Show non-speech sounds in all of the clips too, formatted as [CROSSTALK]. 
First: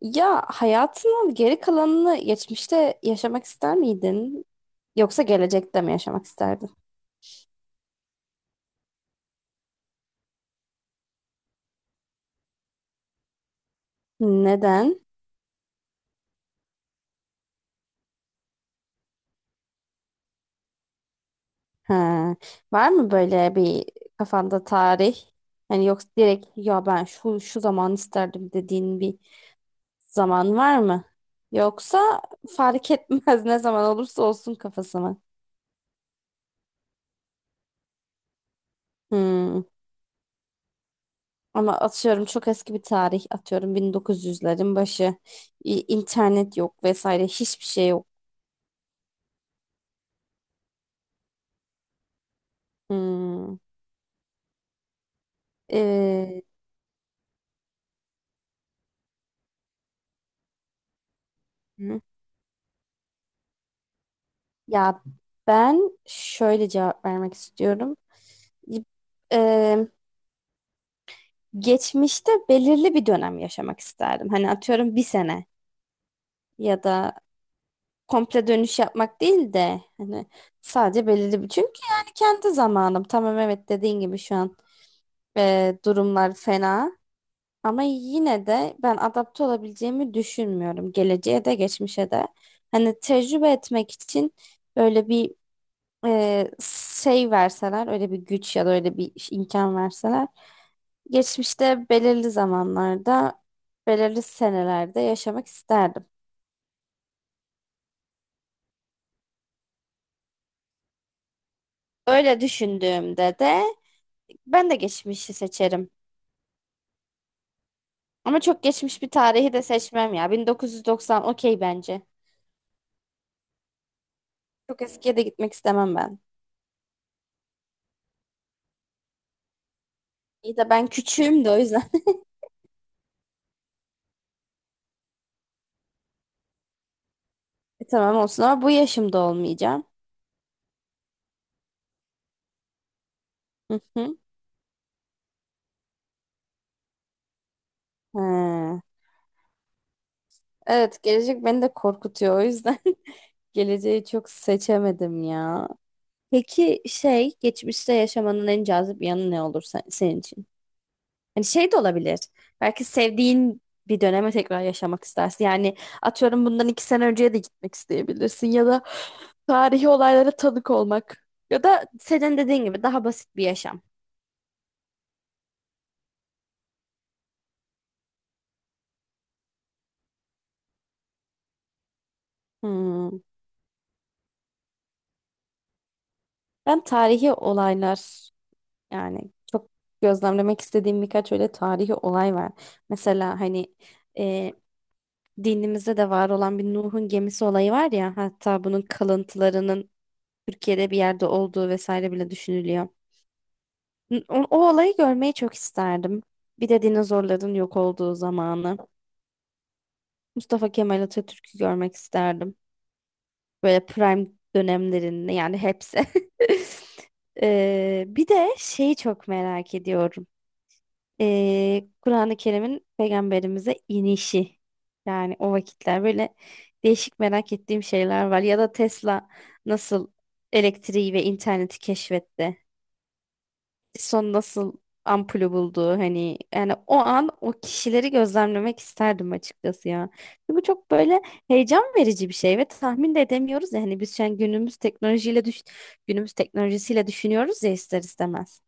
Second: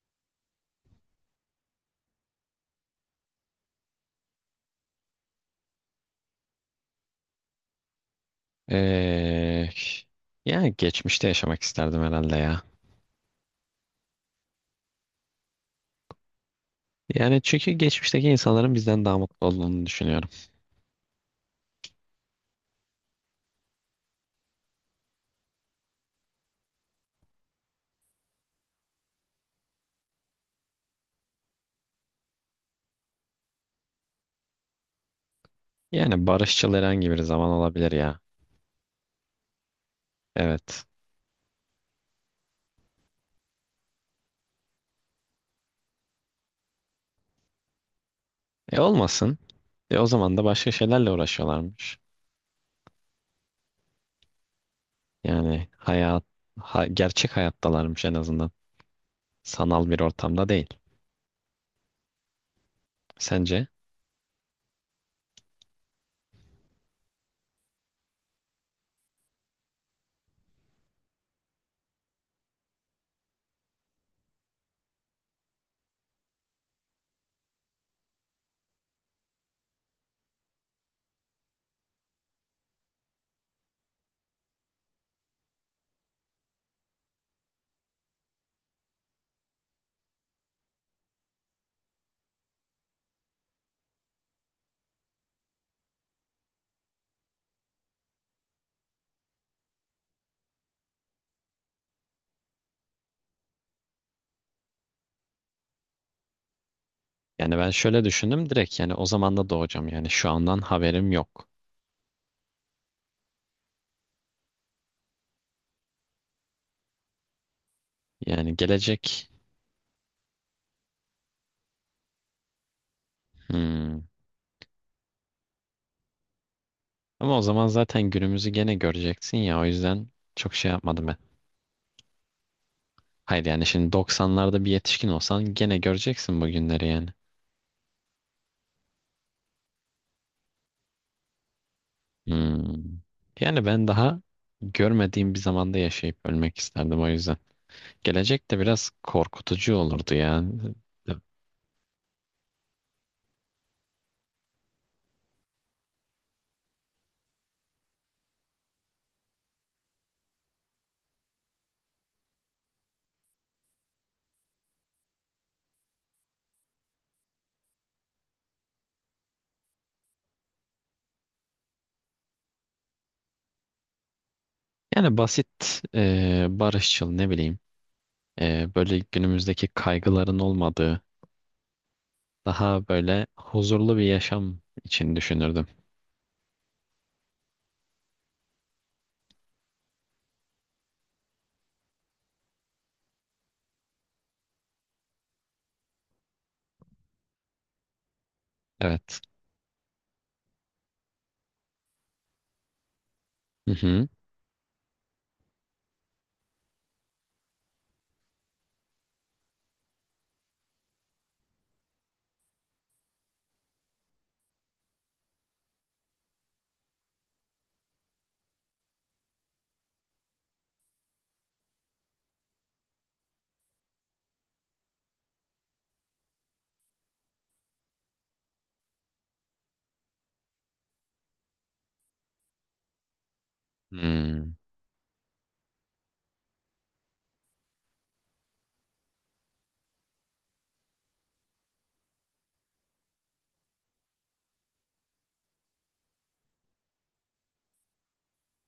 Ya hayatının geri kalanını geçmişte yaşamak ister miydin? Yoksa gelecekte mi yaşamak isterdin? Ee, Yani geçmişte yaşamak isterdim herhalde ya. Neden? Yani çünkü geçmişteki insanların bizden daha mutlu olduğunu düşünüyorum. Ha. Var mı böyle bir kafanda tarih? Hani yoksa direkt ya ben şu şu zaman isterdim dediğin bir zaman var mı? Yoksa fark etmez [LAUGHS] ne zaman olursa olsun kafası mı? Yani barışçıl herhangi bir zaman olabilir ya. Hmm. Evet. Ama atıyorum çok eski bir tarih atıyorum 1900'lerin başı. İnternet yok vesaire hiçbir şey yok. E olmasın. E o zaman da başka şeylerle uğraşıyorlarmış. Hmm. Yani hayat, Ee, gerçek hayattalarmış en azından. Sanal bir ortamda değil. hı. Sence? Ya ben şöyle cevap vermek istiyorum. Ee, geçmişte belirli bir dönem yaşamak isterdim. Hani atıyorum bir sene ya da komple dönüş yapmak değil de hani sadece belirli bir. Çünkü yani kendi zamanım. Tamam, evet, dediğin gibi şu an durumlar fena. Ama yine de ben adapte olabileceğimi düşünmüyorum. Geleceğe de geçmişe de. Hani tecrübe etmek için böyle bir e, şey verseler, öyle bir güç ya da öyle bir imkan verseler, geçmişte belirli zamanlarda belirli senelerde yaşamak isterdim. Yani ben şöyle düşündüm direkt, yani o zaman da doğacağım, yani şu andan haberim yok. Öyle düşündüğümde de ben de geçmişi seçerim. Ama Yani çok geçmiş bir gelecek. tarihi de seçmem ya. 1990 okey bence. Hmm. Çok eskiye de gitmek istemem ben. Ama o zaman zaten günümüzü gene göreceksin ya, o yüzden çok İyi şey de ben yapmadım ben. küçüğüm de o yüzden. [LAUGHS] Hayır, yani şimdi 90'larda bir yetişkin olsan gene göreceksin bu günleri yani. Tamam olsun ama bu yaşımda olmayacağım. Hmm. Yani Hı ben hı. daha görmediğim bir zamanda yaşayıp ölmek isterdim o yüzden. Gelecek de Ha. biraz korkutucu olurdu yani. Evet, gelecek beni de korkutuyor o yüzden. [LAUGHS] Geleceği çok seçemedim ya. Peki, şey, geçmişte yaşamanın en cazip yanı ne olur senin için? Hani şey de olabilir. Belki sevdiğin bir döneme tekrar yaşamak istersin. Yani atıyorum bundan 2 sene önceye de gitmek isteyebilirsin, ya da tarihi olaylara tanık olmak, ya da senin dediğin gibi daha basit bir yaşam. Yani basit, barışçıl ne bileyim. Böyle günümüzdeki kaygıların olmadığı daha Hmm. böyle huzurlu bir yaşam için düşünürdüm. Ben tarihi olaylar, yani çok gözlemlemek istediğim birkaç öyle tarihi olay var. Mesela hani dinimizde de var olan bir Nuh'un gemisi olayı var ya, hatta bunun Evet. kalıntılarının Türkiye'de bir yerde olduğu vesaire bile düşünülüyor. Hı hı. O olayı görmeyi çok isterdim. Bir de dinozorların yok olduğu zamanı. Mustafa Kemal Atatürk'ü görmek isterdim. Böyle prime dönemlerinde, yani hepsi. [LAUGHS] Bir de şeyi çok merak ediyorum. Kur'an-ı Kerim'in peygamberimize inişi. Yani o vakitler böyle değişik merak ettiğim şeyler var. Ya da Tesla nasıl elektriği ve interneti keşfetti? Edison Hmm. nasıl ampulü buldu? Hani yani o an o kişileri gözlemlemek isterdim açıkçası ya. Bu çok böyle heyecan verici bir şey ve tahmin de edemiyoruz ya. Hani biz şu an günümüz teknolojisiyle düşünüyoruz ya, ister istemez.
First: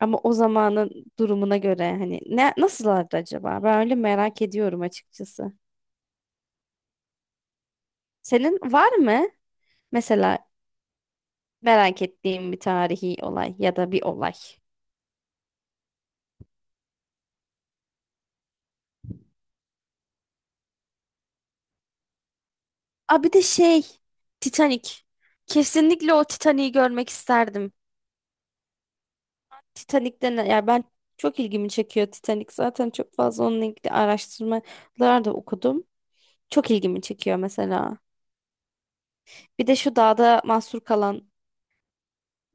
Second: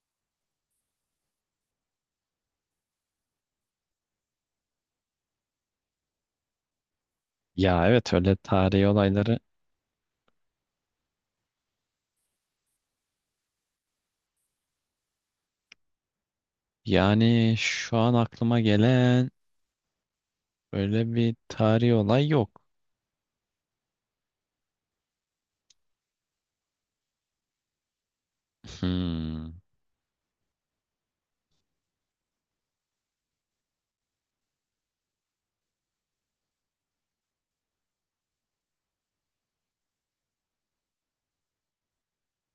Ama o zamanın durumuna göre hani ne nasıllardı acaba? Ben öyle merak ediyorum açıkçası. Ya evet, öyle Senin tarihi var mı olayları, mesela merak ettiğin bir tarihi olay ya da bir olay? yani şu an aklıma gelen öyle bir tarihi olay yok. Aa, bir de şey, Titanic. Kesinlikle o Titanic'i görmek isterdim. Hmm, Titanic'ten, ya, ben, çok ilgimi çekiyor Titanic. Zaten çok fazla onunla ilgili araştırmalar da okudum. Çok ilgimi çekiyor mesela. Bir de şu dağda mahsur kalan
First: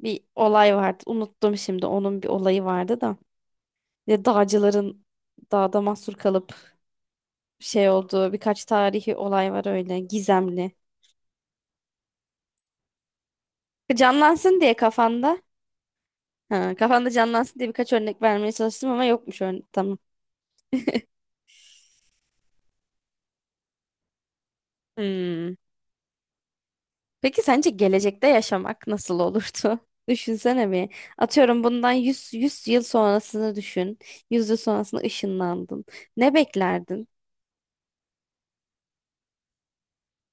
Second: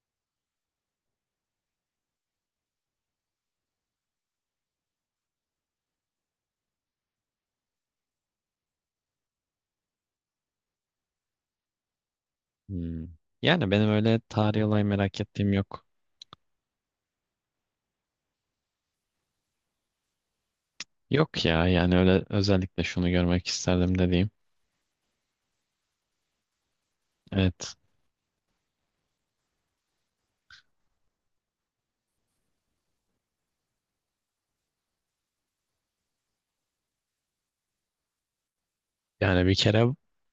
bir olay vardı. Unuttum şimdi, onun bir olayı vardı da. Ve dağcıların dağda mahsur kalıp şey olduğu birkaç tarihi olay var öyle gizemli. hmm. Yani benim E, öyle Canlansın tarihi diye olay merak kafanda. ettiğim yok. Ha, kafanda canlansın diye birkaç örnek vermeye çalıştım ama yokmuş örnek. Tamam. Yok ya, yani öyle özellikle şunu görmek isterdim dediğim. Hmm. Peki sence Evet, gelecekte yaşamak nasıl olurdu? [LAUGHS] Düşünsene bir. Atıyorum bundan yüz yıl sonrasını düşün. Yüz yıl sonrasına ışınlandın. Ne beklerdin? yani bir kere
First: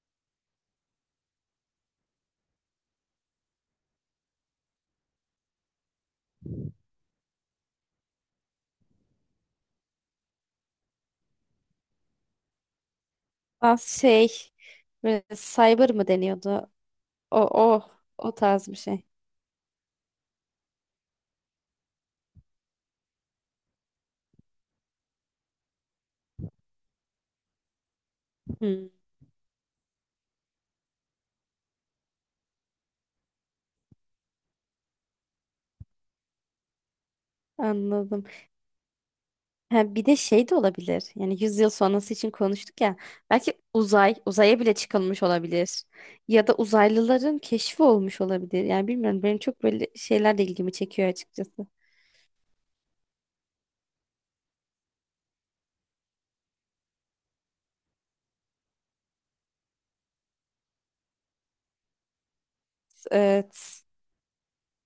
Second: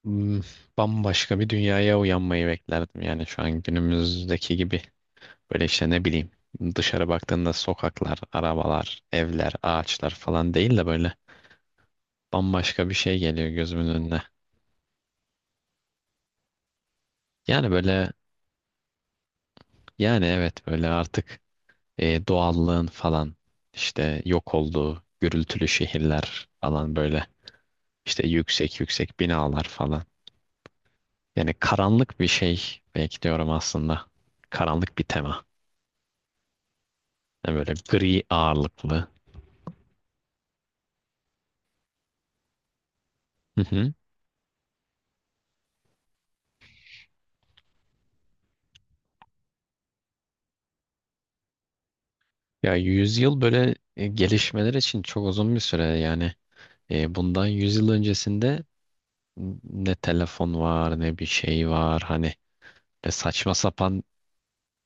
hmm, bambaşka bir dünyaya uyanmayı beklerdim. Yani şu an günümüzdeki gibi böyle işte ne bileyim, dışarı baktığında sokaklar, arabalar, evler, ağaçlar falan değil de böyle bambaşka bir şey geliyor Az gözümün önüne. şey, böyle cyber mı deniyordu? O, Yani o, böyle, o tarz bir şey. yani evet, böyle artık doğallığın falan işte yok olduğu gürültülü şehirler falan, böyle işte yüksek Hmm. yüksek binalar falan. Yani karanlık bir şey belki diyorum aslında. Karanlık bir tema. Yani böyle gri Anladım. ağırlıklı. Ha, bir de şey de olabilir. Yani 100 yıl sonrası için konuştuk ya. Belki Hı hı. Uzaya bile çıkılmış olabilir. Ya da uzaylıların keşfi olmuş olabilir. Yani bilmiyorum, benim çok böyle şeyler de ilgimi çekiyor açıkçası. Ya yüzyıl böyle gelişmeler için çok uzun bir süre yani. Bundan yüzyıl öncesinde ne telefon var ne bir şey var, hani saçma Evet. sapan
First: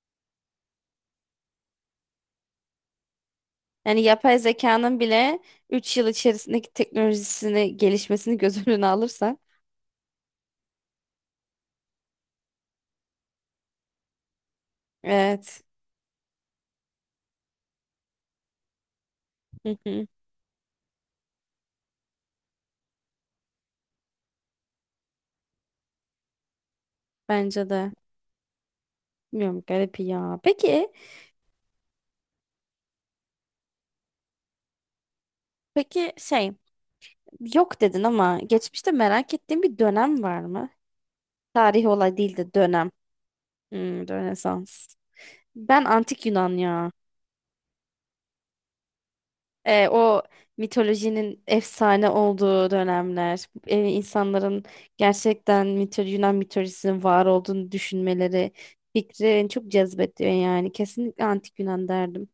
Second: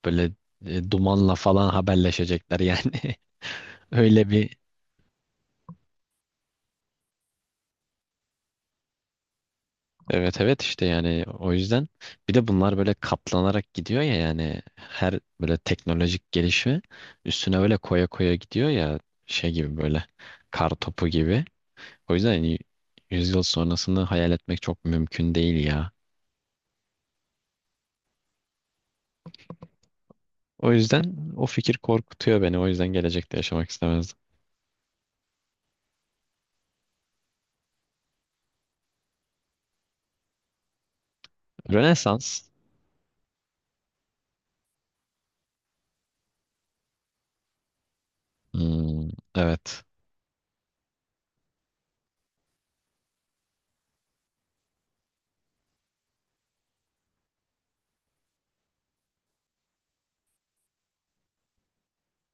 böyle dumanla falan haberleşecekler yani. [LAUGHS] Yani Öyle yapay bir zekanın bile 3 yıl içerisindeki teknolojisini, gelişmesini göz [LAUGHS] önüne alırsan. evet, evet işte, yani o yüzden bir de bunlar böyle katlanarak gidiyor ya, yani her böyle Evet. teknolojik gelişme üstüne böyle koya koya gidiyor ya, şey gibi Hı böyle hı. kar topu gibi. O yüzden yani yüzyıl sonrasını hayal etmek çok mümkün değil ya. Bence de. Bilmiyorum, garip ya. O Peki, yüzden o fikir korkutuyor beni. O yüzden gelecekte yaşamak istemezdim. peki şey, yok dedin ama geçmişte merak ettiğin bir dönem var mı? Tarihi olay değil Rönesans. de dönem. Hmm, Rönesans. Ben antik Yunan ya. Hmm, evet. O mitolojinin efsane olduğu dönemler, insanların gerçekten Yunan mitolojisinin var olduğunu düşünmeleri, fikri beni çok cezbediyor yani. Kesinlikle antik Yunan derdim.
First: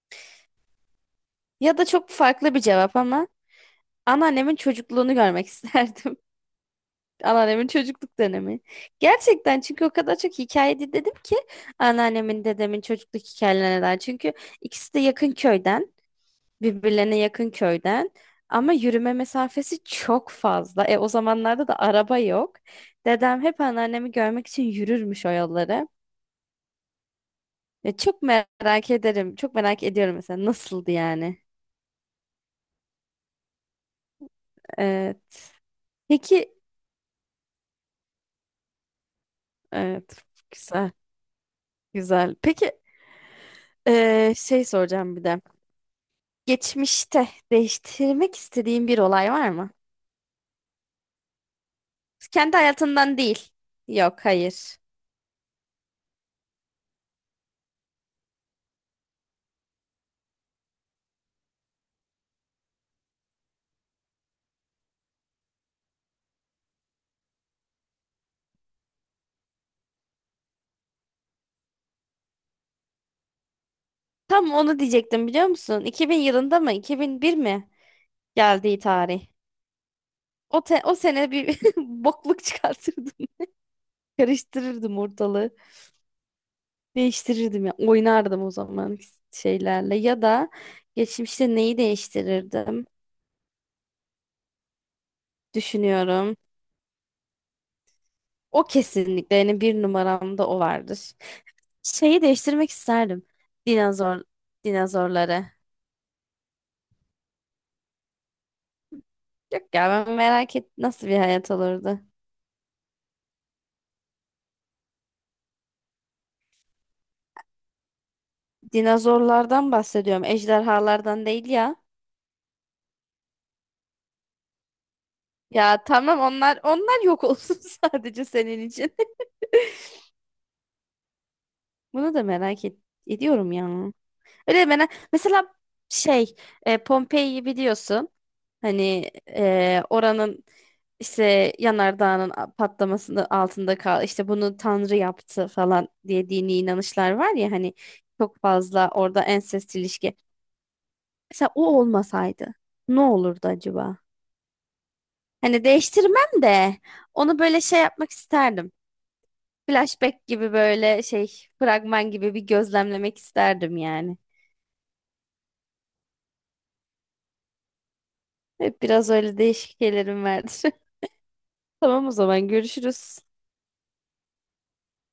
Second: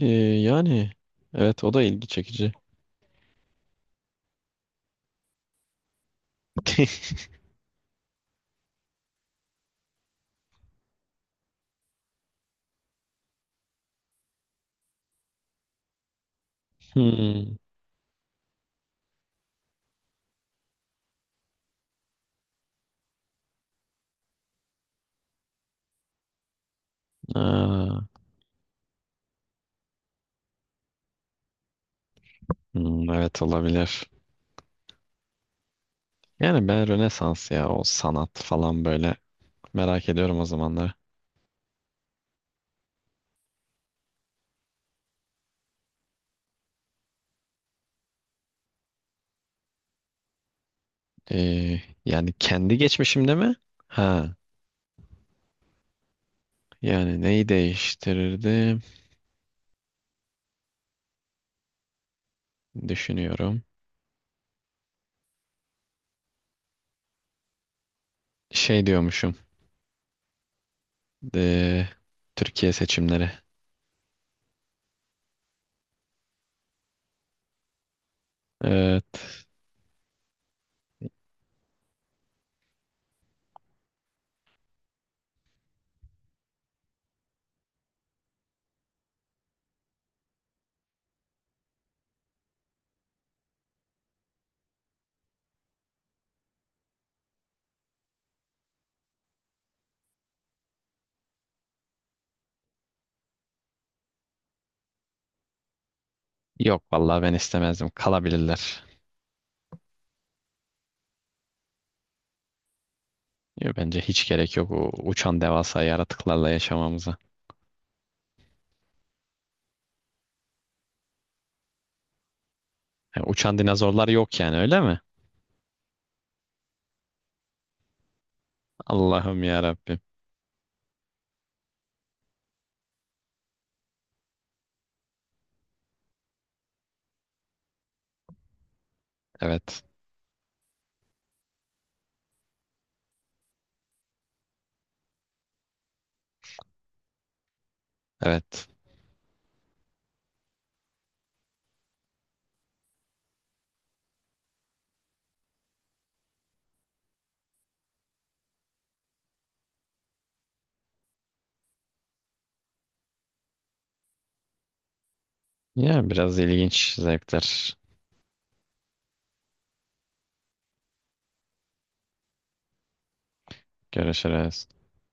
Ee, Yani evet, o Ya da da ilgi çok çekici. farklı bir cevap ama anneannemin çocukluğunu görmek [LAUGHS] isterdim. [LAUGHS] Anneannemin çocukluk dönemi. Gerçekten, çünkü o kadar çok hikaye dinledim ki anneannemin, dedemin çocukluk hikayelerinden. Çünkü ikisi de yakın köyden. Birbirlerine yakın Hmm. köyden ama yürüme mesafesi çok fazla. O zamanlarda da araba yok. Dedem hep anneannemi görmek için yürürmüş o yolları. E, Aa, çok merak ederim. Çok merak ediyorum mesela, nasıldı yani. hmm, evet olabilir. Evet. Peki, Yani ben Rönesans ya, o sanat falan böyle merak evet, ediyorum o güzel zamanlar. güzel. Peki, şey soracağım bir de. Geçmişte değiştirmek istediğin bir olay var mı? Ee, Yani Kendi kendi hayatından geçmişimde değil. mi? Yok, Ha, hayır. yani neyi değiştirirdim düşünüyorum. Şey diyormuşum. ee, Türkiye seçimleri. Tam onu diyecektim, biliyor musun? 2000 yılında mı? 2001 mi? Geldiği tarih. Evet. O sene bir [LAUGHS] bokluk çıkartırdım. Karıştırırdım ortalığı. Değiştirirdim ya. Oynardım o zaman şeylerle. Ya da geçmişte neyi değiştirirdim? Düşünüyorum. O kesinlikle, yani bir numaramda o vardır. Şeyi değiştirmek isterdim. Dinozor, dinozorları. Yok vallahi ben istemezdim. Kalabilirler. Yok ya, ben merak et nasıl bir hayat olurdu. Ya bence hiç gerek yok o uçan devasa yaratıklarla yaşamamıza. Dinozorlardan bahsediyorum. Ejderhalardan değil ya. Yani uçan dinozorlar yok yani, öyle mi? Ya tamam, onlar yok olsun [LAUGHS] sadece senin için. Allah'ım ya Rabbim. Bunu da merak ediyorum ya. Öyle merak mesela, şey, Pompei'yi biliyorsun. Hani Evet. Oranın işte yanardağının patlamasının altında kal, işte bunu Tanrı yaptı falan diye dini inanışlar var ya, hani çok Evet. fazla orada ensest ilişki. Mesela o olmasaydı ne olurdu acaba? Hani değiştirmem de onu böyle şey yapmak isterdim. Flashback gibi, böyle şey, fragman gibi bir gözlemlemek isterdim yani. Ya biraz ilginç zevkler. Hep biraz öyle değişik şeylerim vardır. [LAUGHS] Tamam, o zaman görüşürüz. Görüşürüz.